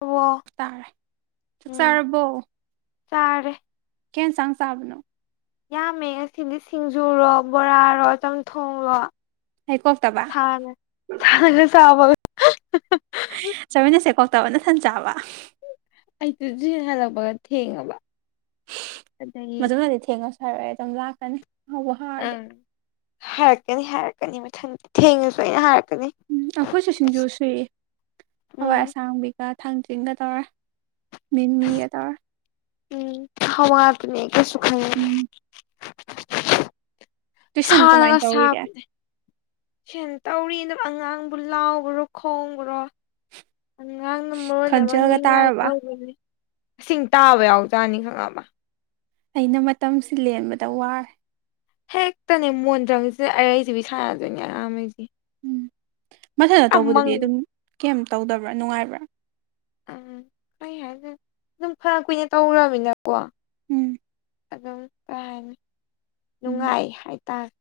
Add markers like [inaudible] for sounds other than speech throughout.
ꯑꯣ ꯇꯔ ꯆꯔꯔꯕꯧ ꯆꯔ ꯀꯦꯟ ꯆꯥꯡ ꯆꯥꯕꯅꯣ ꯌꯥꯝꯃꯦ ꯉꯁꯤꯗꯤ ꯁꯤꯡꯖꯨꯔꯣ ꯕꯣꯔꯥꯔꯣ ꯆꯝꯊꯣꯡꯔꯣ ꯑꯩ ꯀꯣꯛꯇꯕ ꯊ ꯊ ꯆꯕ ꯆꯠꯃꯤꯟꯅꯁꯦ ꯀꯣꯛꯇꯕ ꯅ ꯁꯟ ꯆꯥꯕ ꯑꯩꯁꯨ ꯍꯜꯂꯛꯄꯒ ꯊꯦꯡꯉꯕ ꯑꯗꯒꯤ ꯃꯗꯨꯅꯗꯤ ꯊꯦꯡꯉꯁꯨ ꯍꯥꯏꯔꯑꯦ ꯑꯗꯨꯝ ꯂꯥꯛꯀꯅꯤ ꯍꯥꯎꯕ ꯍꯥꯎꯔꯗꯤ ꯎꯝ ꯍꯥꯏꯔꯛꯀꯅꯤ ꯍꯥꯏꯔꯛꯀꯅꯤ ꯃꯊꯪꯗꯤ ꯊꯦꯡꯉꯁꯨ ꯑꯩꯅ ꯍꯥꯏꯔꯛꯀ ꯎꯝ ꯑꯩꯈꯣꯏꯁꯨ ꯁꯤꯡꯖꯨ ꯁꯨꯏ ꯍꯋꯥꯏ ꯎꯝ ꯑꯁꯥꯡꯕꯤꯒ ꯊꯥꯡꯖꯤꯡꯒ ꯇꯧꯔꯦ ꯃꯤꯃꯤꯒ ꯇꯧꯔꯦ ꯎꯝ ꯈꯋꯥ ꯑꯗꯨꯅꯤ ꯀꯁꯨ ꯈꯥꯏꯅꯤ ꯎꯝ ꯇꯨꯏꯁꯟ ꯁꯥ ꯀꯃꯥꯏꯅ ꯂꯒ ꯁꯥ ꯇꯧꯔꯤꯒꯦ ꯄꯗ ꯐ ꯇꯧꯔꯤꯅ ꯑꯉꯥꯡꯕꯨ ꯂꯥꯎꯈ꯭ꯔꯣ ꯈꯣꯡꯈ꯭ꯔꯣ ꯑꯉꯥꯡꯅ ꯃꯣꯟ ꯂꯧ ꯈꯣꯟꯖꯦꯜꯒ ꯅꯤꯡꯉꯥꯏ ꯇꯥꯔꯕ ꯇꯧꯕꯅꯤ ꯃꯁꯤꯡꯁꯤꯡ ꯇꯥꯕ ꯌꯥꯎꯖꯥꯅꯤ ꯈꯪꯉꯛꯑꯃ ꯑꯩꯅ ꯃꯇꯝꯁꯤ ꯂꯦꯟꯕꯗ ꯋꯥꯔꯦ ꯍꯦꯛꯇꯅꯦ ꯃꯣꯟꯗ꯭ꯔꯪꯁꯤꯗ ꯑꯩꯔꯩꯁꯤꯕꯤ ꯁꯥꯟꯅꯗꯣꯏꯅꯤꯅꯦ ꯑꯝꯃꯩꯁꯦ ꯎꯝ ꯃꯊꯟꯇ ꯇꯧꯕꯗꯨꯗꯤ ꯑꯗꯨꯝ ꯀꯩ ꯇꯧꯗꯕ꯭ꯔꯥ ꯅꯨꯡꯉꯥꯏꯕ꯭ꯔꯥ ꯎꯝ ꯀꯩ ꯍꯥꯏꯅ ꯑꯗꯨꯝ ꯐꯅ ꯀꯨꯏꯅ ꯇꯧꯃꯤꯅꯀꯣ ꯎꯝ ꯑꯗꯨꯗꯣ ꯀꯅꯤ ꯎꯝ ꯅꯨꯡꯉꯥꯏ ꯍꯥꯏꯇꯥꯔꯦ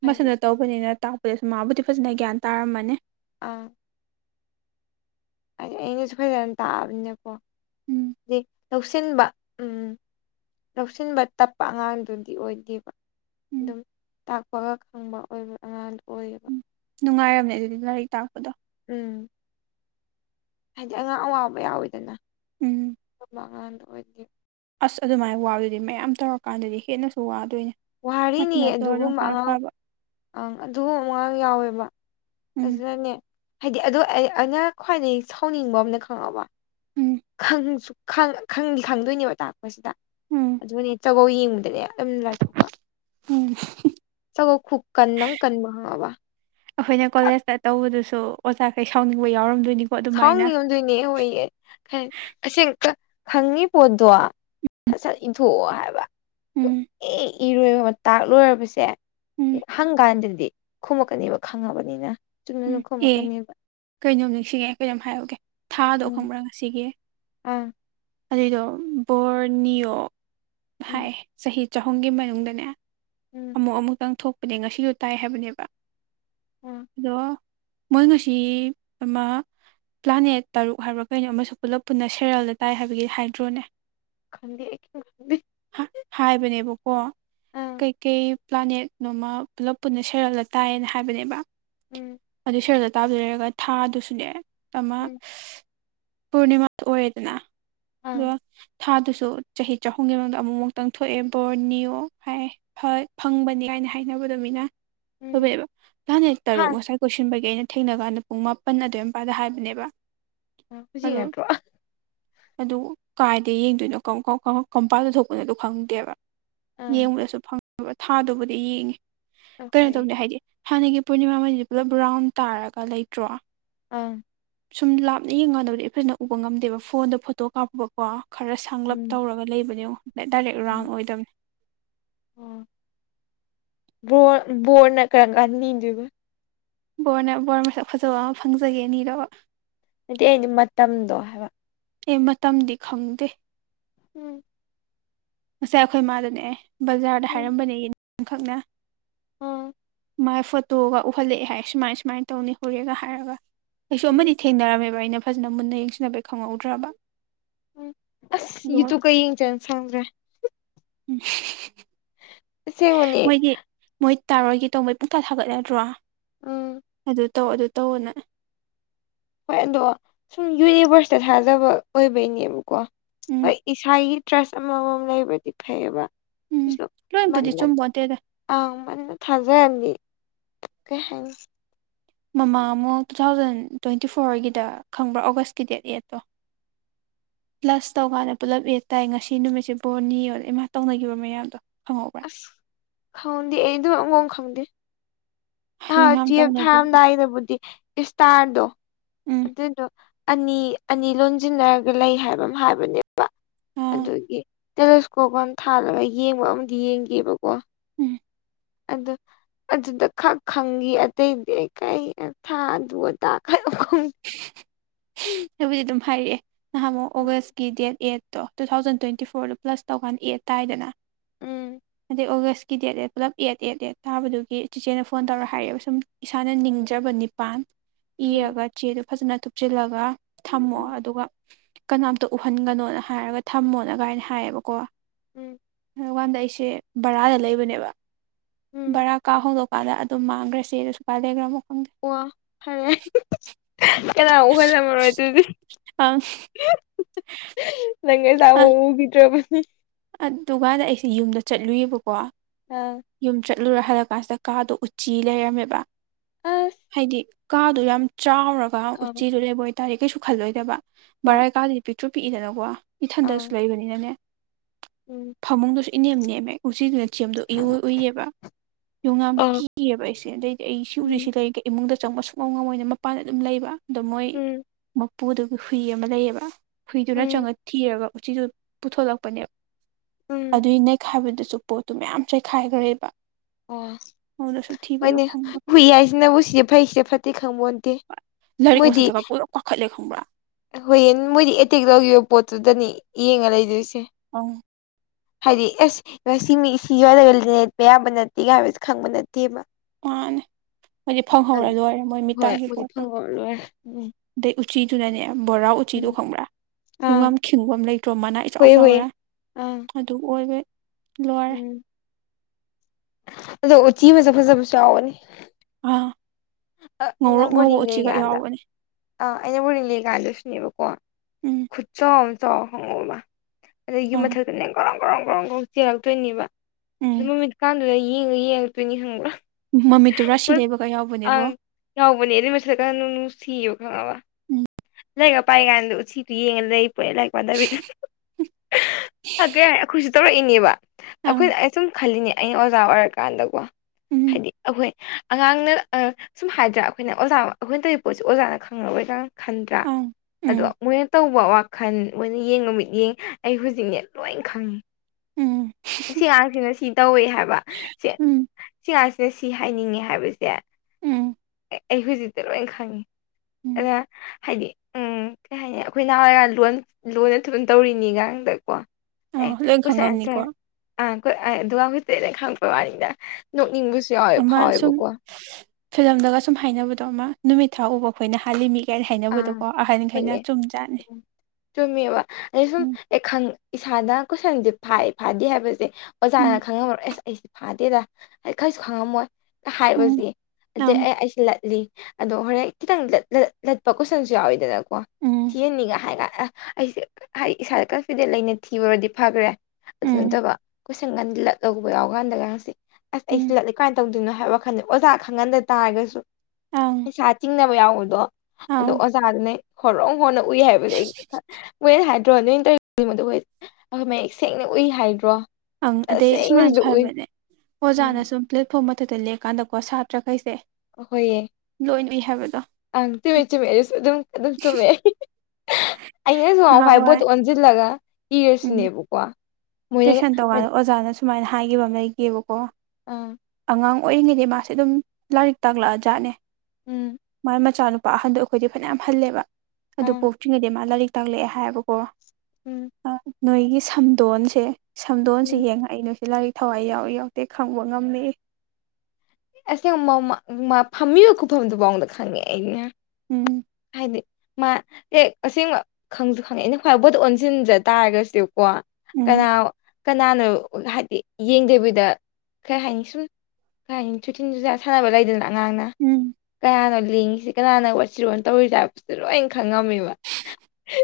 ꯍꯥꯏꯗꯤ ꯃꯊꯟꯇ ꯇꯧꯕꯅꯤꯅ ꯇꯥꯛꯄꯗꯁꯨ ꯃꯥꯕꯨꯗꯤ ꯐꯖꯅ ꯒ꯭ꯌꯥꯟ ꯇꯥꯔꯝꯃꯅꯤ ꯑ ꯑꯩꯅꯁꯨ ꯈꯣꯏꯗꯝ ꯇꯥꯛꯑꯕꯅꯤꯅꯦꯅꯀꯣ ꯎꯝ ꯑꯗꯨ ꯂꯧꯁꯤꯟꯕ ꯎꯝ ꯂꯧꯁꯤꯟꯕ ꯇꯞꯄ ꯑꯉꯥꯡꯗꯨꯗꯤ ꯑꯣꯏꯗꯦꯕ ꯎꯝ ꯑꯗꯨꯝ ꯇꯥꯛꯄꯒ ꯈꯪꯕ ꯑꯣꯏꯕ ꯑꯉꯥꯡ ꯎꯝ ꯅꯨꯡꯉꯥꯏꯔꯝꯅꯦ ꯑꯗꯨꯗꯤ ꯂꯥꯏꯔꯤꯛ ꯇꯥꯛꯔꯄꯗꯣ ꯎꯝ ꯍꯥꯏꯗꯤ ꯑꯉꯥꯡ ꯑꯋꯥꯕ ꯌꯥꯎꯋꯤꯗꯅ ꯎꯝ ꯑꯕ ꯑꯉꯥꯡꯗ ꯑꯣꯏꯔꯗꯤ ꯑꯁ ꯑꯗꯨꯃꯥꯏꯅ ꯋꯥꯗꯨꯗꯤ ꯃꯌꯥꯝ ꯇꯧꯔꯀꯥꯟꯗꯗꯤ ꯍꯦꯟꯅꯁꯨ ꯋꯥꯗꯣꯏꯅꯤ ꯋꯥꯔꯤꯍꯔꯤꯅꯤ ꯑꯗꯨꯒꯨꯝꯕ ꯑꯉꯥꯡ ꯑꯪ ꯑꯗꯨꯒꯨꯝ ꯑꯥꯡ ꯌꯥꯎꯋꯦꯕ ꯎꯝ ꯑꯗꯨꯅꯅꯦ ꯍꯥꯏꯗꯤ ꯑꯗꯣ ꯑꯩꯅ ꯈ꯭ꯋꯥꯏꯗꯒꯤ ꯁꯥꯎꯅꯤꯡꯕ ꯑ ꯑꯃꯅ ꯈꯪꯉꯕ ꯎꯝ ꯈꯪꯁꯨ ꯈꯪꯗꯣꯏꯅꯦꯕ ꯇꯥꯛꯄꯁꯤꯗ ꯎꯝ ꯑꯗꯨꯒꯅꯦ ꯆꯥꯛꯒꯧ ꯌꯦꯡꯕꯗꯅꯦ ꯌꯥꯝ ꯂꯥꯏꯊꯣꯛꯄ ꯎꯝ ꯆꯒꯣꯜ ꯈꯨ ꯀꯟ ꯑꯃ ꯀꯟꯕ ꯍꯪꯉꯕ ꯑꯩꯈꯣꯏꯅ ꯀꯣꯂꯦꯖꯇ ꯇꯧꯕꯗꯨꯁꯨ ꯑꯣꯖꯥꯈꯩ ꯁꯥꯎꯅꯤꯡꯕ ꯌꯥꯎꯔꯝꯗ ꯁꯥꯎꯅ ꯌꯦꯝꯗꯣꯏꯅꯦ ꯍꯣꯏꯌꯦ ꯈ ꯑꯁꯦꯡ ꯈꯪꯉꯤ ꯄꯣꯠꯇꯣ ꯁꯠ ꯁꯠ ꯏꯟꯊꯣꯛꯑꯣ ꯍꯥꯏꯕ ꯎꯝ ꯁꯑ ꯏꯔꯣꯏꯕ ꯑꯃ ꯇꯥꯛ ꯂꯣꯏꯔꯕꯁꯦ ꯎꯝ ꯍꯪꯀꯥꯟꯗꯗꯤ ꯈꯨꯝꯃꯛꯀꯅꯦꯕ ꯈꯪꯉꯕꯅꯤꯅ ꯆꯨꯝꯅ ꯎꯝ ꯑꯗꯨꯝ ꯑꯦ ꯈꯨꯝꯃꯛꯀꯅꯦꯕ ꯀꯩꯅꯣꯝ ꯅꯤꯡꯁꯤꯡꯉꯦ ꯀꯩꯅꯣꯝ ꯍꯥꯏꯔꯨꯒꯦ ꯊꯥꯗꯣ ꯎꯝ ꯈꯪꯕ꯭ꯔꯥ ꯉꯁꯤꯒꯤ ꯑꯥ ꯑꯗꯨꯏꯗꯣ ꯕꯣꯔꯅꯤꯌꯣ ꯍꯥꯏ ꯎꯝ ꯆꯍꯤ ꯆꯍꯨꯝꯒꯤ ꯃꯅꯨꯡꯗꯅꯦ ꯎꯝ ꯑꯃꯨꯛ ꯑꯃꯨꯛꯇꯪ ꯊꯣꯛꯄꯅꯦ ꯉꯁꯤꯗꯣ ꯇꯥꯏ ꯍꯥꯏꯕꯅꯦꯕ ꯑꯥ ꯑꯗꯣ ꯃꯣꯏ ꯉꯁꯤ ꯑꯃ ꯄ꯭ꯂꯥꯅꯦꯠ ꯇꯔꯨꯛ ꯍꯥꯏꯕ꯭ꯔꯥ ꯀꯩꯅꯣ ꯑꯃꯁꯨ ꯄꯨꯂꯞ ꯄꯨꯟꯅ ꯁꯦꯔꯦꯜꯗ ꯇꯥꯏ ꯍꯥꯏꯕꯒꯤ ꯍꯥꯏꯗ꯭ꯔꯣꯅꯦ ꯈꯪꯗ ꯑꯩ ꯑꯣ ꯑꯥ ꯀꯩꯀꯩ ꯄ꯭ꯂꯥꯅꯦꯠꯅꯣꯃ ꯄꯨꯂꯞ ꯄꯨꯟꯅ ꯁꯦꯔꯜꯂ ꯇꯥꯏꯌꯦꯅ ꯍꯥꯏꯕꯅꯦꯕ ꯎꯝ ꯑꯗꯨ ꯁꯦꯔꯣꯜꯗ ꯇꯥꯕꯗꯨ ꯂꯩꯔꯒ ꯊꯥꯗꯨꯁꯨꯅꯦ ꯑꯃ ꯎꯝ ꯄꯨꯔꯅꯤꯃꯥꯗ ꯑꯣꯏꯌꯦꯗꯅ ꯑꯗꯨꯒ ꯑꯪ ꯊꯥꯗꯨꯁꯨ ꯆꯍꯤ ꯆꯍꯨꯝꯒꯤ ꯃꯅꯨꯡꯗ ꯑꯃꯨꯛꯃꯨꯛꯇꯪ ꯊꯣꯛꯑꯦ ꯕꯣꯔ ꯅꯤꯌꯣ ꯍꯥꯏ ꯐꯪꯕꯅꯤ ꯀꯥꯏꯅ ꯍꯥꯏꯅꯕꯗꯃꯤꯅ ꯎꯝ ꯊꯕꯩꯑꯕ ꯌꯥꯅꯤ ꯍꯥ ꯇꯔꯨꯛ ꯉꯁꯥꯏ ꯀꯣꯏꯁꯤꯟꯕꯒꯤ ꯑꯩꯅ ꯊꯦꯡꯅ ꯀꯥꯟꯗ ꯄꯨꯡ ꯃꯥꯄꯟ ꯑꯗꯨꯋꯥꯏ ꯃꯄꯥꯗ ꯍꯥꯏꯕꯅꯦꯕ ꯍꯖꯤ ꯑꯗꯨ ꯀ꯭ꯔꯣ ꯑꯗꯨ ꯀꯥꯏꯗ ꯌꯦꯡꯗꯣꯏꯅꯣ ꯀꯝꯄꯥꯟꯗ ꯊꯣꯛꯄꯅꯣ ꯑꯗꯨ ꯈꯪꯗꯦꯕ ꯑꯪ ꯌꯦꯡꯕꯗꯁꯨ ꯐꯪꯉꯕ ꯊꯥꯗꯕꯨꯗꯤ ꯌꯦꯡꯉꯤ ꯀꯩꯅꯣ ꯑꯩꯈꯣꯏ ꯇꯧꯗꯦ ꯍꯥꯏꯗꯤ ꯍꯥꯟꯅꯒꯤ ꯄꯨꯔꯅꯤꯃꯥꯍꯩꯁꯦ ꯄꯨꯂꯞ ꯔꯥꯎꯟ ꯇꯥꯔꯒ ꯂꯩꯇ꯭ꯔꯣ ꯑꯥ ꯁꯨꯝ ꯂꯥꯞꯅ ꯌꯦꯡꯒꯥꯟꯗꯕꯗꯤ ꯑꯩ ꯐꯖꯅ ꯎꯕ ꯉꯝꯗꯦꯕ ꯐꯣꯟꯗ ꯐꯣꯇꯣ ꯀꯥꯞꯄꯕꯀꯣ ꯈꯔ ꯁꯥꯡꯂꯞ ꯎꯝ ꯇꯧꯔꯒ ꯂꯩꯕꯅꯦ ꯗꯥꯏꯔꯦꯛ ꯔꯥꯎꯟ ꯑꯣꯏꯗꯕꯅꯤ ꯑꯣꯝ ꯕꯣꯔꯅ ꯀꯔꯝ ꯀꯥꯟ ꯅꯤꯡꯗꯕ ꯕꯣꯔꯅ ꯕꯣꯔ ꯃꯁꯛ ꯐꯖꯕ ꯑꯃ ꯐꯪꯖꯒꯦꯅꯤꯗ ꯍꯥꯏꯗꯤ ꯑꯩꯗꯤ ꯃꯇꯝꯗꯣ ꯍꯥꯏꯕ ꯑꯦ ꯃꯇꯝꯗꯤ ꯈꯪꯗꯦ ꯎꯝ ꯉꯁꯥꯏ ꯑꯩꯈꯣꯏ ꯃꯥꯗꯨꯅꯦ ꯕꯖꯥꯔꯗ ꯍꯥꯏꯔꯝꯕꯅꯦꯈꯛꯅꯦ ꯑꯣ ꯃꯥꯥꯏ ꯐꯣꯇꯣꯒ ꯎꯍꯜꯂꯛꯑꯦ ꯍꯥꯏ ꯁꯨꯃꯥꯏ ꯁꯨꯃꯥꯏꯅ ꯇꯧꯅꯤ ꯍꯣꯔꯦꯒ ꯍꯥꯏꯔꯒ ꯑꯩꯁꯨ ꯎꯝ ꯑꯃꯗꯤ ꯊꯦꯡꯅꯔꯝꯃꯦꯕ ꯑꯩꯅ ꯐꯖꯅ ꯃꯨꯟꯅ ꯌꯦꯡꯁꯤꯟꯅꯕꯩ ꯈꯪꯍꯧꯗ꯭ꯔꯕ ꯎꯝ ꯑꯁ ꯏ ꯑꯗꯨꯒ ꯇ ꯀꯩ ꯌꯦꯡ ꯆꯦꯟꯁ꯭ꯔꯦ ꯎꯝ ꯑꯁꯦꯡꯕꯅꯤ ꯃꯣꯏꯗꯤ ꯃꯣꯏ ꯇꯥꯔꯣꯏꯒꯦ ꯇꯣꯡ ꯃꯩ ꯄꯨꯡꯈ ꯊꯥꯒꯠꯂꯗ꯭ꯔꯣ ꯎꯝ ꯑꯗꯨ ꯇꯧꯑꯣ ꯑꯗꯨ ꯇꯧꯑꯣꯅꯦ ꯍꯣꯏ ꯑꯗꯣ ꯁꯨꯝ ꯌꯨꯅꯤꯚꯔꯁꯇ ꯊꯥꯖꯕ ꯑꯣꯏꯕꯩꯅꯦꯕꯀꯣ ꯎꯝ ꯍꯣꯏ ꯏꯁꯥꯒꯤ ꯇ꯭ꯔꯁ ꯑꯃꯃꯝ ꯂꯩꯕꯗꯤ ꯐꯩꯌꯦꯕ ꯎꯝ ꯃ ꯂꯣꯏꯅꯕꯨꯗꯤ ꯆꯨꯝꯄꯣꯟꯇꯦꯗ ꯑ ꯃꯅ ꯊꯥꯖꯔꯝꯗꯤ ꯀꯩ ꯍꯥꯏ ꯃꯃꯥ ꯑꯃꯨꯛ ꯇꯨ ꯊꯥꯎꯖꯟ ꯇ꯭ꯋꯦꯟꯇꯤ ꯐꯣꯔꯒꯤꯗ ꯈꯪꯕ꯭ꯔꯥ ꯑꯣꯒꯁꯀꯤ ꯗꯦꯠ ꯑꯦꯠꯇꯣ ꯄ꯭ꯂꯁ ꯇꯧꯀꯥꯟꯗ ꯄꯨꯜꯂꯞ ꯑꯦꯠ ꯇꯥꯏ ꯉꯁꯤ ꯅꯨꯃꯤꯠꯁꯦ ꯕꯣꯔꯅꯤ ꯑꯣ ꯏꯃꯥ ꯇꯧꯅꯈꯤꯕ ꯃꯌꯥꯝꯗꯣ ꯈꯪꯍꯧꯕ꯭ꯔꯥ ꯑꯁ ꯈꯥꯎꯗꯤ ꯑꯩꯗꯨ ꯈꯪꯗ ꯑ ꯍꯌꯨꯡ ꯌꯥꯝ ꯆꯦꯞ ꯇꯧꯅꯈꯤꯕꯅꯦ ꯊꯥꯔꯝꯗꯥꯏꯗꯕꯨꯗꯤ ꯏꯁꯇꯥꯔꯗꯣ ꯎꯝ ꯑꯗꯨꯗꯣ ꯑꯅꯤ ꯑꯅꯤ ꯂꯣꯟꯁꯤꯟꯅꯔꯒ ꯂꯩ ꯍꯥꯏꯕ ꯑꯃ ꯍꯥꯏꯕꯅꯦꯕ ꯑꯥ ꯑꯗꯨꯒꯤ ꯇꯦꯂꯦꯁꯀꯣꯞ ꯑꯃ ꯊꯥꯜꯂꯒ ꯌꯦꯡꯕ ꯑꯃꯗꯤꯝ ꯌꯦꯡꯒꯦꯕꯀꯣ ꯎꯝ ꯑꯗꯨꯗ ꯑꯗꯨꯗ ꯈꯥ ꯈꯪꯉ ꯑꯇꯩꯗꯤ ꯀꯩ ꯑꯊꯥ ꯑꯗꯨꯇꯥꯈꯪ ꯍꯥꯏꯕꯨꯗꯤ ꯑꯗꯨꯝ ꯍꯥꯏꯔꯛꯑꯦ ꯅꯍꯥꯃꯨꯛ ꯑꯣꯒꯁꯀꯤ ꯗꯦꯠ ꯑꯦꯠꯇꯣ ꯇꯨ ꯊꯥꯎꯖꯟ ꯇ꯭ꯋꯦꯟꯇꯤ ꯐꯣꯔꯗꯣ ꯄ꯭ꯂꯁ ꯇꯧꯀꯥꯟ ꯑꯦꯠ ꯇꯥꯏꯗꯅ ꯎꯝ ꯑꯗꯩ ꯑꯣꯒꯁꯀꯤ ꯗꯦꯠ ꯑꯦ ꯄꯨꯂꯞ ꯑꯦꯠ ꯑꯦꯗ ꯑꯦꯠ ꯊꯥꯕꯗꯨꯒꯤ ꯆꯤꯆꯦꯅ ꯐꯣꯟ ꯇꯧꯔ ꯍꯥꯏꯔꯛꯑꯦꯕ ꯁꯨꯝ ꯏꯁꯥꯅ ꯅꯤꯡꯖ꯭ꯔꯕꯅꯤ ꯅꯤꯄꯥꯟ ꯎꯝ ꯏꯔꯒ ꯆꯦꯗꯨꯣ ꯐꯖꯅ ꯊꯨꯞꯆꯤꯜꯂꯒ ꯊꯝꯃꯣ ꯎꯝ ꯑꯗꯨꯒ ꯀꯅꯥꯝꯇ ꯎꯍꯟꯒꯅꯣꯅ ꯍꯥꯏꯔꯒ ꯊꯝꯃꯣꯅ ꯀꯥꯏꯅ ꯍꯥꯏꯌꯦꯕꯀꯣ ꯎꯝ ꯀꯥꯟꯗ ꯑꯩꯁꯦ ꯕꯔꯥꯗ ꯂꯩꯕꯅꯦꯕ ꯎꯝ ꯕꯔꯥ ꯀꯥ ꯍꯣꯡꯗꯣꯛ ꯄꯥꯗ ꯑꯗꯨꯝ ꯃꯥꯡꯈ꯭ꯔꯦꯗ ꯁꯁꯨꯨꯥꯏ ꯂꯩꯈ꯭ꯔꯥꯃꯣ ꯋꯥ ꯐꯔꯦ ꯀꯅꯥ ꯎꯍꯜꯂꯝꯃꯔꯣꯏ ꯑꯗꯨꯗꯤ ꯑ ꯂꯪꯒꯔ ꯆꯕ ꯃꯤꯇ꯭ꯔꯣꯕ ꯑꯗꯨꯀꯥꯟꯗ ꯑꯩꯁꯦ ꯌꯨꯝꯗ ꯆꯠꯂꯨꯌꯦꯕꯀꯣ ꯎꯝ ꯆꯠꯂꯨꯔꯦ ꯍꯜꯂ ꯀꯥꯟꯁꯤꯗ ꯀꯥꯗꯣ ꯎ ꯎꯆꯤ ꯂꯩꯔꯝꯃꯦꯕ ꯑꯁ ꯍꯥꯏꯗꯤ ꯀꯥꯗꯣ ꯌꯥꯝ ꯆꯥꯎꯔꯒ ꯑꯥ ꯎꯆꯤꯗꯨ ꯂꯩꯕ ꯑꯣꯏꯇꯥꯔꯗꯤ ꯀꯩꯁꯨ ꯈꯜꯂꯣꯏꯗꯕ ꯍꯣꯏ ꯕꯔꯥꯏ ꯀꯥꯗꯨꯗꯤ ꯄꯤꯛꯇ꯭ꯔꯨ ꯄꯤꯛꯏꯗꯅꯀꯣ ꯏꯊꯟꯗꯁꯨ ꯑꯥ ꯂꯩꯕꯅꯤꯅꯅꯦ ꯎꯝ ꯐꯃꯨꯡꯗꯨꯁꯨ ꯏꯅꯦꯝ ꯅꯦꯝꯃꯦ ꯎꯁꯤꯗꯨ ꯁꯦꯝꯦꯝꯗꯣ ꯏꯌ ꯎꯏꯑꯕ ꯌꯣꯡꯉꯥ ꯑꯥ ꯀꯤꯑꯕ ꯑꯩꯁꯦ ꯑꯗꯩꯗꯤ ꯑꯩ ꯁꯤ ꯎꯔꯤꯁꯤ ꯎꯝ ꯀꯔꯤ ꯏꯃꯨꯡꯗ ꯑꯆꯪ ꯑꯁꯨꯛ ꯑꯃꯧꯉꯝ ꯃꯣꯏ ꯑꯣꯏꯅ ꯃꯄꯥꯟꯗ ꯑꯗꯨꯝ ꯂꯩꯕ ꯑꯗꯣ ꯃꯣꯏ ꯎꯝ ꯃꯄꯨꯗꯨꯒꯤ ꯍꯨꯏ ꯑꯃ ꯂꯩꯌꯦꯕ ꯍꯨꯏꯗꯨꯅ ꯎꯝ ꯆꯪꯉ ꯊꯤꯔꯒ ꯎꯆꯤꯗꯨ ꯄꯨꯊꯣꯛꯂꯛꯄꯅꯦꯕ ꯎꯝ ꯑꯗꯨꯏ ꯅꯦꯛ ꯍꯥꯏꯕꯗꯨ ꯁꯨ ꯄꯣꯠꯇꯨ ꯃꯌꯥꯝ ꯆꯥꯏꯈꯥꯏꯈ꯭ꯔꯦꯕ ꯑꯣ ꯍꯣꯏꯅꯦ ꯐꯪꯗꯕ ꯍꯨꯏ ꯍꯥꯏꯁꯤꯅꯕꯨ ꯁꯤꯁꯦ ꯐꯩꯁꯦ ꯐꯠꯇꯤ ꯈꯪꯕꯣꯟ ꯂꯥꯏꯔꯤꯛ ꯃꯁꯛꯇꯒ ꯄꯨꯂꯞ ꯀꯥꯈꯠꯂꯦ ꯈꯪꯕ꯭ꯔꯥ ꯍꯣꯏꯌꯦꯦꯟ ꯃꯣꯏꯗꯤ ꯑꯦꯇꯦꯛ ꯇꯧꯈꯤꯕ ꯄꯣꯠꯇꯨꯗꯅꯤ ꯌꯦꯡꯉ ꯂꯩꯗꯣꯏꯁꯦ ꯑ ꯍꯥꯏꯗꯤ ꯑꯦꯁ ꯁꯤ ꯃꯤ ꯁꯤ ꯌꯣꯂꯒ ꯂꯦꯠꯄ ꯌꯥꯕ ꯅꯠꯇꯦꯒ ꯍꯥꯏꯕ ꯈꯪꯕ ꯅꯠꯇꯦ ꯑꯣꯅ ꯃꯗꯤ ꯑꯪ, ꯐꯪꯍꯧꯔ ꯂꯣꯏꯔꯦ ꯃꯣꯏ ꯍꯣꯏ ꯃꯤꯇꯥꯥꯏꯒꯤ ꯃꯣꯏꯗꯤ ꯄꯣꯠꯇꯣ ꯐꯪꯒꯣ ꯂꯣꯏꯔꯦ ꯎꯝ ꯑꯗꯩ ꯎꯆꯤꯗꯨꯅꯅꯦꯕ ꯕꯣꯔꯥ ꯎꯆꯤꯗꯣ ꯎꯝ ꯈꯪꯕ꯭ꯔꯥ ꯑꯥ ꯈꯨꯡꯉ ꯈꯤꯪꯕ ꯗ꯭ꯔꯣꯃꯅꯥ ꯏꯆꯥꯎ ꯍꯣꯏ ꯍꯣꯏ ꯆꯥꯎꯔꯦ ꯑꯥ ꯑꯗꯨ ꯑꯣꯏꯕ ꯂꯣꯏꯔꯦ ꯎꯝ ꯑꯣ ꯆꯤ ꯃ ꯆꯁ ꯄꯨꯁ ꯌꯥꯅꯤ ꯑꯥ ꯑ ꯉꯧꯔꯣꯛ ꯏꯟꯅꯕꯨꯔꯤ ꯉꯧꯕ ꯂꯩ ꯎꯆꯤꯒ ꯀꯗ ꯌꯥꯎꯕꯅꯦ ꯑꯥ ꯑꯩꯅꯕꯨꯔꯤ ꯂꯩꯀꯥꯟꯗꯁꯨꯅꯦꯕꯀꯣ ꯎꯝ ꯈꯨꯆꯣ ꯆꯥꯎ ꯍꯪꯉꯛꯕ ꯑꯗꯩ ꯌꯨꯝ ꯑꯪ ꯃꯊꯛꯇꯅꯦ ꯀꯧꯔꯧ ꯀꯧꯥꯎꯧ ꯀꯧꯔꯧ ꯀꯧ꯭ꯔꯧ ꯆꯦꯜꯂꯛꯇꯣꯏꯅꯦꯕ ꯎꯝ ꯃꯃꯤꯗ ꯀꯥꯟ꯭ꯔ ꯌꯦ ꯌꯦꯛꯇꯣꯏꯅꯤ ꯍꯪ꯭ꯔ ꯃꯃꯤꯠꯇꯨ ꯔꯥꯁꯤ ꯂꯩꯕꯒ ꯌꯥꯎꯕ ꯑ ꯌꯥꯎꯕꯅꯦꯅꯤ ꯃꯔꯗꯀꯅ ꯁꯤꯌꯣ ꯑ ꯎꯝ ꯂꯥꯏꯔꯤꯛ ꯄꯥꯏ ꯀꯥꯟꯗ ꯎ ꯎꯆꯁꯤꯗꯨ ꯌꯦꯡꯉ ꯂꯩ ꯄꯔꯦ ꯂꯥꯏꯔꯤꯛ ꯄꯥꯗꯕꯤꯗ ꯀꯩ ꯍꯥꯏ ꯑꯩꯈꯣꯏꯁꯨ ꯇꯧꯔꯛꯏꯅꯦꯕ ꯑꯪ ꯑꯩꯈꯣꯏꯅ ꯑꯩ ꯁꯨꯝ ꯈꯜꯂꯤꯅꯦ ꯑꯩꯅ ꯑꯣꯖꯥ ꯑꯣꯏꯔꯀꯥꯟꯗꯀꯣ ꯎꯝ ꯍꯥꯏꯗꯤ ꯑꯩꯈꯣꯏ ꯑꯉꯥꯡꯅ ꯁꯨꯝ ꯍꯥꯏꯗ꯭ꯔꯥ ꯑꯩꯈꯣꯏꯅ ꯑꯣꯖꯥ ꯑꯩꯈꯣꯏꯅ ꯇꯧꯔꯤ ꯄꯣꯠꯁꯤ ꯑꯣꯖꯥꯅ ꯈꯪꯉꯔꯣꯏꯅꯪ ꯈꯟꯗ꯭ꯔꯥ ꯑꯪ ꯑꯗꯣ ꯎꯝ ꯃꯣꯏꯅ ꯇꯧꯕ ꯋꯥꯈꯜ ꯃꯣꯏꯅ ꯌꯦꯡ ꯅꯨꯃꯤꯠꯌꯦꯡ ꯑꯩ ꯍꯧꯖꯤꯛꯅꯦ ꯂꯣꯏ ꯈꯪꯉꯤ ꯎꯝ ꯁꯤꯌꯥ ꯁꯤꯅ ꯁꯤ ꯇꯧꯏꯦ ꯍꯥꯏꯕ ꯁꯤ ꯎꯝ ꯁꯤꯁꯤꯅ ꯁꯤ ꯍꯥꯏꯅꯤꯡꯉꯦ ꯍꯥꯏꯕꯁꯦ ꯑꯦ ꯎꯝ ꯑꯩ ꯍꯧꯖꯤꯛꯇꯤ ꯂꯣꯏ ꯈꯪꯉꯤ ꯎꯝ ꯑꯗꯨꯅ ꯍꯥꯏꯗꯤ ꯎꯝ ꯀꯩ ꯍꯥꯏꯅꯤ ꯑꯩꯈꯣꯏ ꯅꯍꯥꯟꯋꯥꯒꯣꯟ ꯂꯣꯟꯅ ꯊꯨꯕ ꯇꯧꯔꯤꯅꯤꯒ ꯀꯣ ꯑꯦ ꯑꯥ ꯂꯣꯏ ꯀꯁ ꯈꯪꯉꯝꯅꯤꯀꯣ ꯑꯟꯁꯔ ꯑꯣꯏ ꯑꯗꯨꯋꯥꯕꯤ ꯇꯔꯅ ꯈ ꯀꯣꯏ ꯋꯥꯔꯤꯗ ꯑꯃ ꯁꯨꯝ ꯐꯤꯂꯝꯗꯒ ꯁꯨꯝ ꯍꯥꯏꯅꯕꯗꯣ ꯑꯃ ꯅꯨꯃꯤꯠ ꯊꯥ ꯎꯕ ꯑꯩꯈꯣꯏꯅ ꯍꯥꯜꯂꯤꯃꯤ ꯄꯀꯦꯠ ꯑꯥ ꯍꯩꯅꯕꯗꯣꯀꯣ ꯑꯍꯟꯈꯩꯅ ꯊꯣꯛꯂꯛꯑꯦ ꯆꯨꯝ ꯆꯥꯠꯅꯤ ꯎꯝ ꯆꯨꯝꯃꯦꯕ ꯑꯗꯩ ꯁꯨꯝ ꯏꯁꯥꯗ ꯀꯣꯏꯁꯟꯁꯦ ꯐꯥꯏ ꯐꯥꯗꯦ ꯍꯥꯏꯕꯁꯦ ꯑꯣꯖꯥꯅ ꯎꯝ ꯈꯪꯉꯝꯃ ꯑꯦꯁ ꯑꯩꯁꯦ ꯐꯥꯗꯦꯗ ꯑꯩ ꯈꯔꯁꯨ ꯈꯪꯉꯝꯃꯣꯏ ꯎꯝ ꯍꯥꯏꯕꯁꯤ ꯑꯗꯨꯗꯩ ꯑꯪ ꯑꯩ ꯑꯩꯁꯤ ꯂꯠꯂꯤ ꯑꯗꯣ ꯍꯣꯔꯦꯟ ꯈꯤꯇꯪ ꯂꯠꯄ ꯀꯣꯏꯁꯟꯁꯨ ꯌꯥꯎꯋꯤꯗꯅꯀꯣ ꯎꯝ ꯊꯤꯍꯟꯅꯤꯡꯉ ꯍꯥꯏ ꯀ ꯑ ꯑꯩꯁꯦ ꯍꯥꯏꯗꯤ ꯏꯁꯥꯗ ꯀꯟꯐꯤꯗꯦꯟ ꯂꯩꯅ ꯊꯤꯕꯨꯔꯗꯤ ꯐꯈ꯭ꯔꯦ ꯑꯗꯨ ꯎꯝ ꯅꯠꯇꯕ ꯀꯣꯏꯁꯟꯒꯥꯟ ꯂꯠ ꯂꯧꯕ ꯌꯥꯎꯕ ꯀꯥꯟꯗꯒꯁꯤ ꯑꯁ ꯎꯝ ꯑꯩꯁꯤ ꯂꯠꯂꯤ ꯀꯃꯥꯏꯅ ꯇꯧꯗꯣꯏꯅꯣ ꯍꯥꯏꯕ ꯑꯣꯖꯥ ꯈꯪꯍꯟꯗ ꯇꯥꯔꯒꯁꯨ ꯑꯪ ꯄꯩꯁꯥ ꯆꯤꯡꯅꯕ ꯌꯥꯎꯕꯗꯣ ꯑꯗꯣ ꯑꯪ ꯑꯣꯖꯥꯗꯨꯅ ꯍꯣꯔꯣꯡ ꯍꯣꯟꯅ ꯎꯏ ꯍꯥꯏꯕꯗꯤ ꯑꯩ ꯋꯦꯠ ꯍꯥꯏꯗ꯭ꯔꯣ ꯅꯣꯏ ꯇ ꯃꯌꯦꯛ ꯁꯦꯡꯅ ꯎꯏ ꯍꯥꯏꯗ꯭ꯔꯣ ꯑꯪ ꯑꯗꯩ ꯇꯁꯦꯡꯅꯁꯨ ꯁꯨꯃꯥꯏꯅꯁꯨ ꯎꯏ ꯍꯥꯏꯕꯅꯦ ꯎꯝ ꯑꯣꯖꯥꯅ ꯁꯨꯝ ꯄ꯭ꯂꯦꯠꯐꯣꯝ ꯑꯗꯨꯗ ꯂꯦꯛꯀꯥꯟꯗꯀꯣ ꯁꯥꯇ꯭ꯔꯈꯩꯁꯦ ꯑꯍꯣꯏꯑꯦ ꯂꯣꯏꯅ ꯎꯏ ꯍꯥꯏꯕꯗꯣ ꯑꯪꯛꯇꯆ ꯃꯦꯁꯨ ꯑꯗꯨ ꯀ ꯆꯃꯦ ꯑꯩꯅꯁꯨ ꯋꯥꯏ ꯅꯍꯥꯟꯋꯥꯏ ꯄꯣꯠꯇ ꯑꯣꯟꯁꯤꯜꯂꯒ ꯎꯝ ꯏꯔꯁꯤꯅꯦꯕꯀꯣ ꯇꯨꯏꯁꯟ ꯇꯧꯀꯥꯟꯗ ꯑꯣꯖꯥꯅ ꯁꯨꯃꯥꯏꯅ ꯍꯥꯏꯈꯤꯕ ꯑꯃ ꯂꯩꯒꯦꯕꯀꯣ ꯑꯥ ꯑꯉꯥꯡ ꯑꯣꯏꯔꯤꯉꯩꯗꯤ ꯃꯥꯁꯦ ꯑꯗꯨꯝ ꯂꯥꯏꯔꯤꯛ ꯇꯥꯛꯂꯛꯑ ꯖꯥꯠꯅꯦ ꯎꯝ ꯃꯥꯥꯏ ꯃꯆꯥꯅꯨꯄꯥ ꯄꯥ ꯑꯍꯟꯗꯣ ꯑꯩꯈꯣꯏꯗꯤ ꯐꯅꯌꯥꯝ ꯍꯜꯂꯦꯕ ꯑꯗꯨ ꯑꯥ ꯄꯣꯛꯇ꯭ꯔꯤꯉꯩꯗꯤ ꯃꯥ ꯂꯥꯏꯔꯤꯛ ꯇꯥꯛꯂꯛꯑꯦ ꯍꯥꯏꯌꯦꯕꯀꯣ ꯎꯝ ꯅꯣꯏꯒꯤ ꯁꯝꯗꯣꯟꯁꯦ ꯁꯝꯗꯣꯟꯁꯦ ꯎꯝ ꯌꯦꯡꯉꯛꯏ ꯅꯣꯏ ꯁꯤꯤꯜꯂꯥꯒꯤ ꯊꯋꯥꯏ ꯌꯥꯎꯏ ꯌꯥꯎꯗꯦ ꯈꯪꯕ ꯉꯝꯃꯤ ꯑꯁꯦꯡ ꯐꯝꯃꯤꯕ ꯈꯨꯐꯝꯗꯨꯐꯥꯎꯡꯗ ꯈꯪꯉꯦ ꯑꯩꯅ ꯎꯝ ꯍꯥꯏꯗꯤ ꯃꯥ ꯑꯦ ꯑꯁꯦꯡꯕ ꯈꯪꯁꯨ ꯈꯪꯉꯛꯦꯅꯦ ꯈ꯭ꯋꯥꯏ ꯕꯣꯠ ꯑꯣꯟꯁꯤꯟꯖ ꯇꯥꯔꯒꯁꯨ ꯋꯥ ꯀꯅꯥ ꯎꯝ ꯀꯅꯥꯅꯣ ꯍꯥꯏꯗꯤ ꯌꯦꯡꯗꯕꯤꯗ ꯈꯔꯤ ꯍꯥꯏꯅꯤ ꯁꯨꯝ ꯈ ꯍꯥꯏꯅꯤ ꯁ ꯊꯤꯟꯖꯁꯨꯖꯥ ꯁꯥꯟꯅꯕ ꯂꯩꯗꯅ ꯑꯉꯥꯡꯅ ꯎꯝ ꯀꯌꯥꯅꯣ ꯀꯂꯤꯁꯤ ꯀꯅꯥꯅ ꯋꯥꯁꯤꯔꯣꯜ ꯇꯧꯔꯤ ꯇ ꯍꯥꯏꯕꯁꯨ ꯂꯣꯏꯅ ꯈꯪꯉꯝꯃꯦꯕ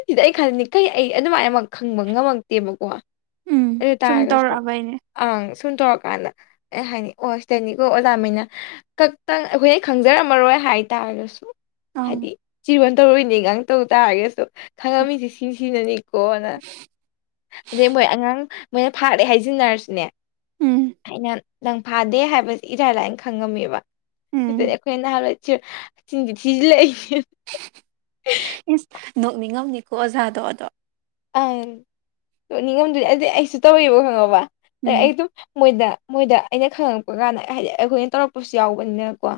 ꯁꯤꯗꯤ ꯑꯩ ꯈꯅꯤꯡꯈꯩ ꯑꯩ ꯑꯗꯨꯃꯥꯏꯅ ꯑꯃ ꯈꯪꯕ ꯉꯝꯃꯛꯇꯦꯕꯀꯣ ꯎꯝ ꯑꯗꯨ ꯁꯨꯝ ꯇꯥꯔꯒꯁꯨ ꯇꯧꯔꯛꯑꯕꯩꯅꯦ ꯑꯪ ꯁꯨꯝ ꯇꯧꯔꯀꯥꯟꯗ ꯍꯥꯏꯅꯤ ꯑꯣꯇꯅꯤ ꯑꯣ ꯑꯣꯖꯥꯃꯩꯅ ꯈꯛꯇꯪ ꯑꯩꯈꯣꯏꯅ ꯈꯪꯖꯔꯝꯃꯔꯣꯏ ꯍꯥꯏꯇꯥꯔꯒꯁꯨ ꯑꯪ ꯍꯥꯏꯗꯤ ꯆꯤꯔꯣꯟ ꯇꯧꯔꯣꯏꯅꯤ ꯉꯥꯡ ꯇꯧ ꯇꯥꯔꯒꯁꯨ ꯈꯪꯉꯝꯃꯤꯁꯦ ꯁꯤ ꯁꯤꯅꯅꯤ ꯀꯣꯅ ꯑꯗꯩ ꯃꯣꯏ ꯑꯉꯥꯡ ꯃꯣꯏꯅ ꯐꯥꯔꯦ ꯍꯥꯏꯖꯤꯟꯅꯔꯁꯤꯅꯦ ꯎꯝ ꯑꯩꯅ ꯅꯪ ꯐꯥꯗꯦ ꯍꯥꯏꯕꯁ ꯏꯔꯥꯏ ꯂꯥꯏꯅ ꯈꯪꯉꯝꯃꯦꯕ ꯁꯤꯗꯅꯦ ꯎꯝ ꯑꯩꯈꯣꯏ ꯅꯍꯥꯟꯋꯥꯏꯁꯤ ꯁꯤꯡꯗꯤ ꯊꯤꯖꯤꯜꯂꯛꯏ [inaudible] ꯏꯁ ꯅꯣꯛꯅꯤꯡꯉꯝꯅꯤꯀꯣ ꯑꯣꯖꯥꯗꯣ ꯑꯗꯣ ꯑꯪ ꯅꯤꯉꯣꯝꯗꯨꯗꯤ ꯑꯗꯨꯗꯤ ꯑꯩꯁꯨ ꯇꯧꯋꯕ ꯈꯪꯉꯕ ꯑ ꯎꯝ ꯑꯩ ꯑꯗꯨꯝ ꯃꯣꯏꯗ ꯃꯣꯏꯗ ꯑꯩꯅ ꯈꯪꯉꯛꯄ ꯀꯥꯟꯗ ꯍꯥꯏꯗꯤ ꯑꯩꯈꯣꯏꯅ ꯇꯧꯔꯛꯄꯁꯨ ꯌꯥꯎꯕꯅꯤꯅꯀꯣ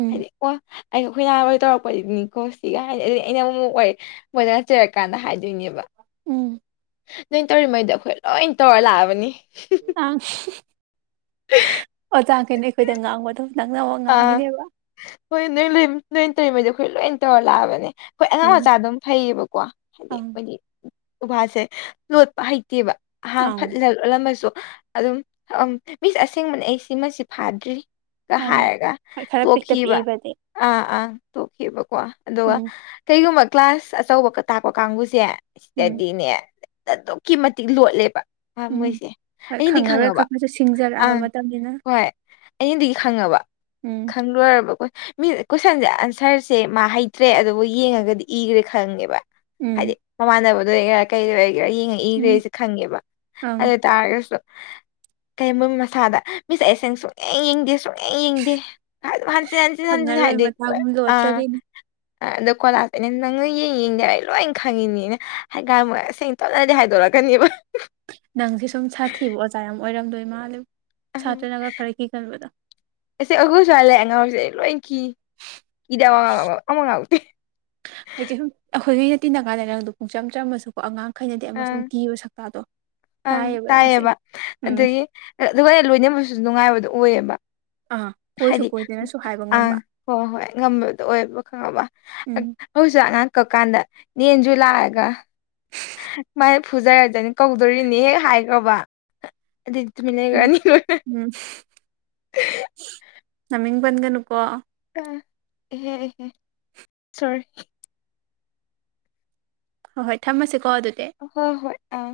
ꯎꯝ ꯍꯥꯏꯗꯤ ꯑꯣ ꯑꯩꯒꯈꯣꯏꯅꯥꯈꯣꯏ ꯇꯧꯔꯛꯄꯗꯨꯅꯤꯀꯣ ꯁꯤꯒ ꯍꯥꯏꯅꯤ ꯑꯗꯨꯗꯤ ꯑꯩꯅ ꯑꯃꯨꯛꯃꯛ ꯋꯥꯔꯤ ꯃꯣꯏꯅ ꯆꯩꯔꯀꯥꯟꯗ ꯍꯥꯏꯗꯣꯏꯅꯦꯕ ꯎꯝ ꯅꯣꯏ ꯇꯧꯔꯤꯉꯩꯗ ꯑꯩꯈꯣꯏ ꯂꯣꯏ ꯇꯧꯔ ꯂꯥꯛꯑꯕꯅꯤ ꯑ ꯑꯣꯖꯥꯈꯩꯅ ꯑꯩꯈꯣꯏꯗ ꯉꯥꯡꯕꯗꯧ ꯑꯥ ꯍꯣꯏ ꯅꯣꯏ ꯅꯣꯏ ꯇꯧꯔꯤꯉꯩꯗ ꯑꯩꯈꯣꯏ ꯂꯣꯏ ꯇꯧꯔ ꯂꯥꯛꯑꯕꯅꯦ ꯑꯩꯈꯣꯏ ꯑꯉꯥꯡ ꯎꯝ ꯃꯆꯥ ꯑꯗꯨꯝ ꯐꯩꯌꯦꯕꯀꯣ ꯍꯥꯏꯗꯤ ꯑꯪ ꯑꯩꯈꯣꯏꯒꯤ ꯎꯕꯥꯁꯦ ꯂꯣꯠꯄ ꯍꯩ ꯅꯠꯇꯦꯕ ꯑꯍꯥꯡ ꯐꯠ ꯑꯪ ꯂꯜꯂꯝꯃꯁꯨ ꯑꯗꯨꯝ ꯑ ꯃꯤꯁ ꯑꯁꯦꯡꯕꯅꯦ ꯑꯩ ꯁꯤꯃꯁꯤ ꯐꯥꯗ꯭ꯔꯤ ꯑꯪ ꯍꯥꯏꯑꯒ ꯍꯣꯏ ꯈꯔ ꯄꯤꯛꯇ ꯇꯣꯀꯤꯕ ꯄꯤꯛꯏꯕꯗꯤ ꯑꯥ ꯑꯥ ꯇꯣꯛꯈꯤꯕꯕꯀꯣ ꯑꯗꯨꯒ ꯎꯝ ꯀꯩꯒꯨꯝꯕ ꯒ꯭ꯂꯥꯁ ꯑꯆꯧꯕꯒ ꯇꯥꯛꯄ ꯀꯥꯡꯕꯨꯁꯦ ꯎꯝ ꯁꯤꯇꯗꯤꯅꯦ ꯑꯗꯨꯛꯀꯤ ꯃꯇꯤꯛ ꯂꯣꯠꯂꯦꯕ ꯎꯝ ꯃꯣꯏꯁꯦ ꯍꯣꯏ ꯑꯗꯤ ꯈꯪꯉꯔꯣꯏ ꯈꯪꯉꯕ ꯈꯪꯉꯁꯨ ꯁꯤꯡꯖꯔꯛꯑꯕ ꯑꯪ ꯃꯇꯝꯅꯤꯅ ꯍꯣꯏ ꯑꯩꯅꯗꯤ ꯈꯪꯉꯕ ꯎꯝ ꯈꯪ ꯂꯣꯏꯔꯕ ꯑꯩꯈꯣꯏ ꯃꯤ ꯀꯣꯏꯁꯟꯁꯦ ꯑꯟꯁꯔꯁꯦ ꯃꯥ ꯍꯩꯇ꯭ꯔꯦ ꯑꯗꯨꯕꯨ ꯌꯦꯡꯉꯒꯗꯤ ꯏꯈ꯭ꯔꯦ ꯈꯪꯉꯦꯕ ꯎꯝ ꯍꯥꯏꯗꯗꯤ ꯃꯃꯥꯟꯅꯔꯕꯗꯨ ꯀꯩ ꯁꯤꯔ ꯌꯦꯡꯉꯛꯏꯈ꯭ꯔꯦ ꯎꯝ ꯑꯩꯁꯦ ꯈꯪꯉꯦꯕ ꯑꯪ ꯑꯗꯨ ꯇꯥꯔꯒꯁꯨ ꯀꯩ ꯃꯣꯏ ꯃꯁꯥꯗ ꯃꯤꯁꯦ ꯑꯩꯁꯦꯡ ꯁꯨꯡꯛꯑꯡ ꯌꯦꯡꯗꯦ ꯁꯨꯡ ꯍ ꯌꯦꯡꯗꯦ ꯍꯟꯆꯤꯠ ꯍꯟꯆꯤꯠ ꯍꯟꯆꯤꯠ ꯈꯪꯉꯔꯣꯏ ꯍꯥꯏꯗꯤꯦ ꯃꯇꯥꯒꯨꯝ ꯑꯥ ꯂꯣꯠꯆꯔꯤꯅꯤ ꯑꯗꯣ ꯀꯣꯂꯥꯁꯦꯅꯦ ꯅꯪꯅ ꯌꯦꯡ ꯌꯦꯡꯗꯦꯔ ꯑꯩ ꯂꯣꯏꯅ ꯈꯪꯉꯤꯅꯤꯅꯦ ꯍꯥꯏꯒꯃ ꯁꯦꯡꯅ ꯇꯠꯅꯗꯤ ꯍꯥꯏꯗꯣꯔꯛꯀꯦ ꯀꯔꯤꯑꯕ ꯅꯪꯁꯦ ꯁꯨꯝ ꯁꯥꯊꯤꯕ ꯑꯣꯖꯥ ꯌꯥꯝ ꯑꯣꯏꯔꯝꯗꯣꯏ ꯃꯥꯜꯂꯦ ꯑꯍꯨꯡ ꯁꯥꯇ꯭ꯔꯅꯒ ꯈꯔ ꯀꯤꯒꯟꯕꯗꯣ ꯑꯁꯤ ꯑꯈꯣꯏ ꯁꯋ꯭ꯥꯏ ꯂꯥꯛꯑ ꯑꯉꯥꯎꯁꯦ ꯂꯀꯤ ꯏꯗ ꯉꯕꯨꯗꯤ [inaudible] ꯍꯥꯏꯗꯤ ꯁꯨꯝ ꯑꯩꯈꯣꯏꯒꯩꯅ ꯇꯤꯟꯅ ꯀꯥꯟꯗ ꯅꯪꯗꯣ ꯄꯨꯡꯆꯝ ꯆꯥꯝꯃꯁꯨꯀꯣ ꯑꯉꯥꯡ ꯈꯩꯅꯗꯤ ꯑꯪ ꯑꯃꯁꯨꯝ ꯀꯤꯕ ꯁꯛꯇꯥꯗꯣ ꯑꯪ ꯇꯥꯏꯌꯦꯕ ꯎꯝ ꯑꯗꯒꯤ ꯑꯗꯨꯒ ꯂꯣꯏꯅꯕꯁꯨ ꯅꯨꯡꯉꯥꯏꯕꯗꯣ ꯑꯣꯏꯌꯦꯕ ꯑꯥ ꯀꯣꯏꯁꯨ ꯍꯥꯏꯗꯤ ꯎꯪ ꯀꯣꯏꯗꯅꯁꯨ ꯍꯥꯏꯕ ꯑꯪ ꯉꯝꯕ ꯍꯣꯏ ꯍꯣꯏ ꯉꯝꯕꯗꯣ ꯑꯣꯏꯕ ꯈꯪꯉꯕ ꯑꯛ ꯎꯝ ꯍꯧꯖꯤꯛꯁꯨ ꯑꯉꯥꯡ ꯅꯛꯀꯀꯥꯟꯗ ꯅꯦ ꯑꯟꯖꯨ ꯂꯥꯛꯑꯒ ꯍ ꯃꯥꯏ ꯐꯨꯖꯔꯖꯅꯤ ꯀꯧꯗꯣꯔꯤꯅꯤ ꯍꯦꯛ ꯍꯥꯏꯈ꯭ꯔꯕ ꯍꯛ ꯑꯗꯨꯏ ꯇꯃꯤ ꯎꯝ ꯂꯩꯒꯅꯤꯉ [inaudible] ꯎꯝ ꯅꯃꯤꯡ ꯄꯟꯒꯅꯨꯀꯣ ꯏꯍꯦ ꯏꯍꯦ ꯁꯣꯔꯤ ꯍꯣ ꯍꯣꯏ ꯊꯝꯃꯁꯤꯀꯣ ꯑꯗꯨꯗꯤ ꯍꯣꯏ ꯍꯣꯏ ꯑꯥ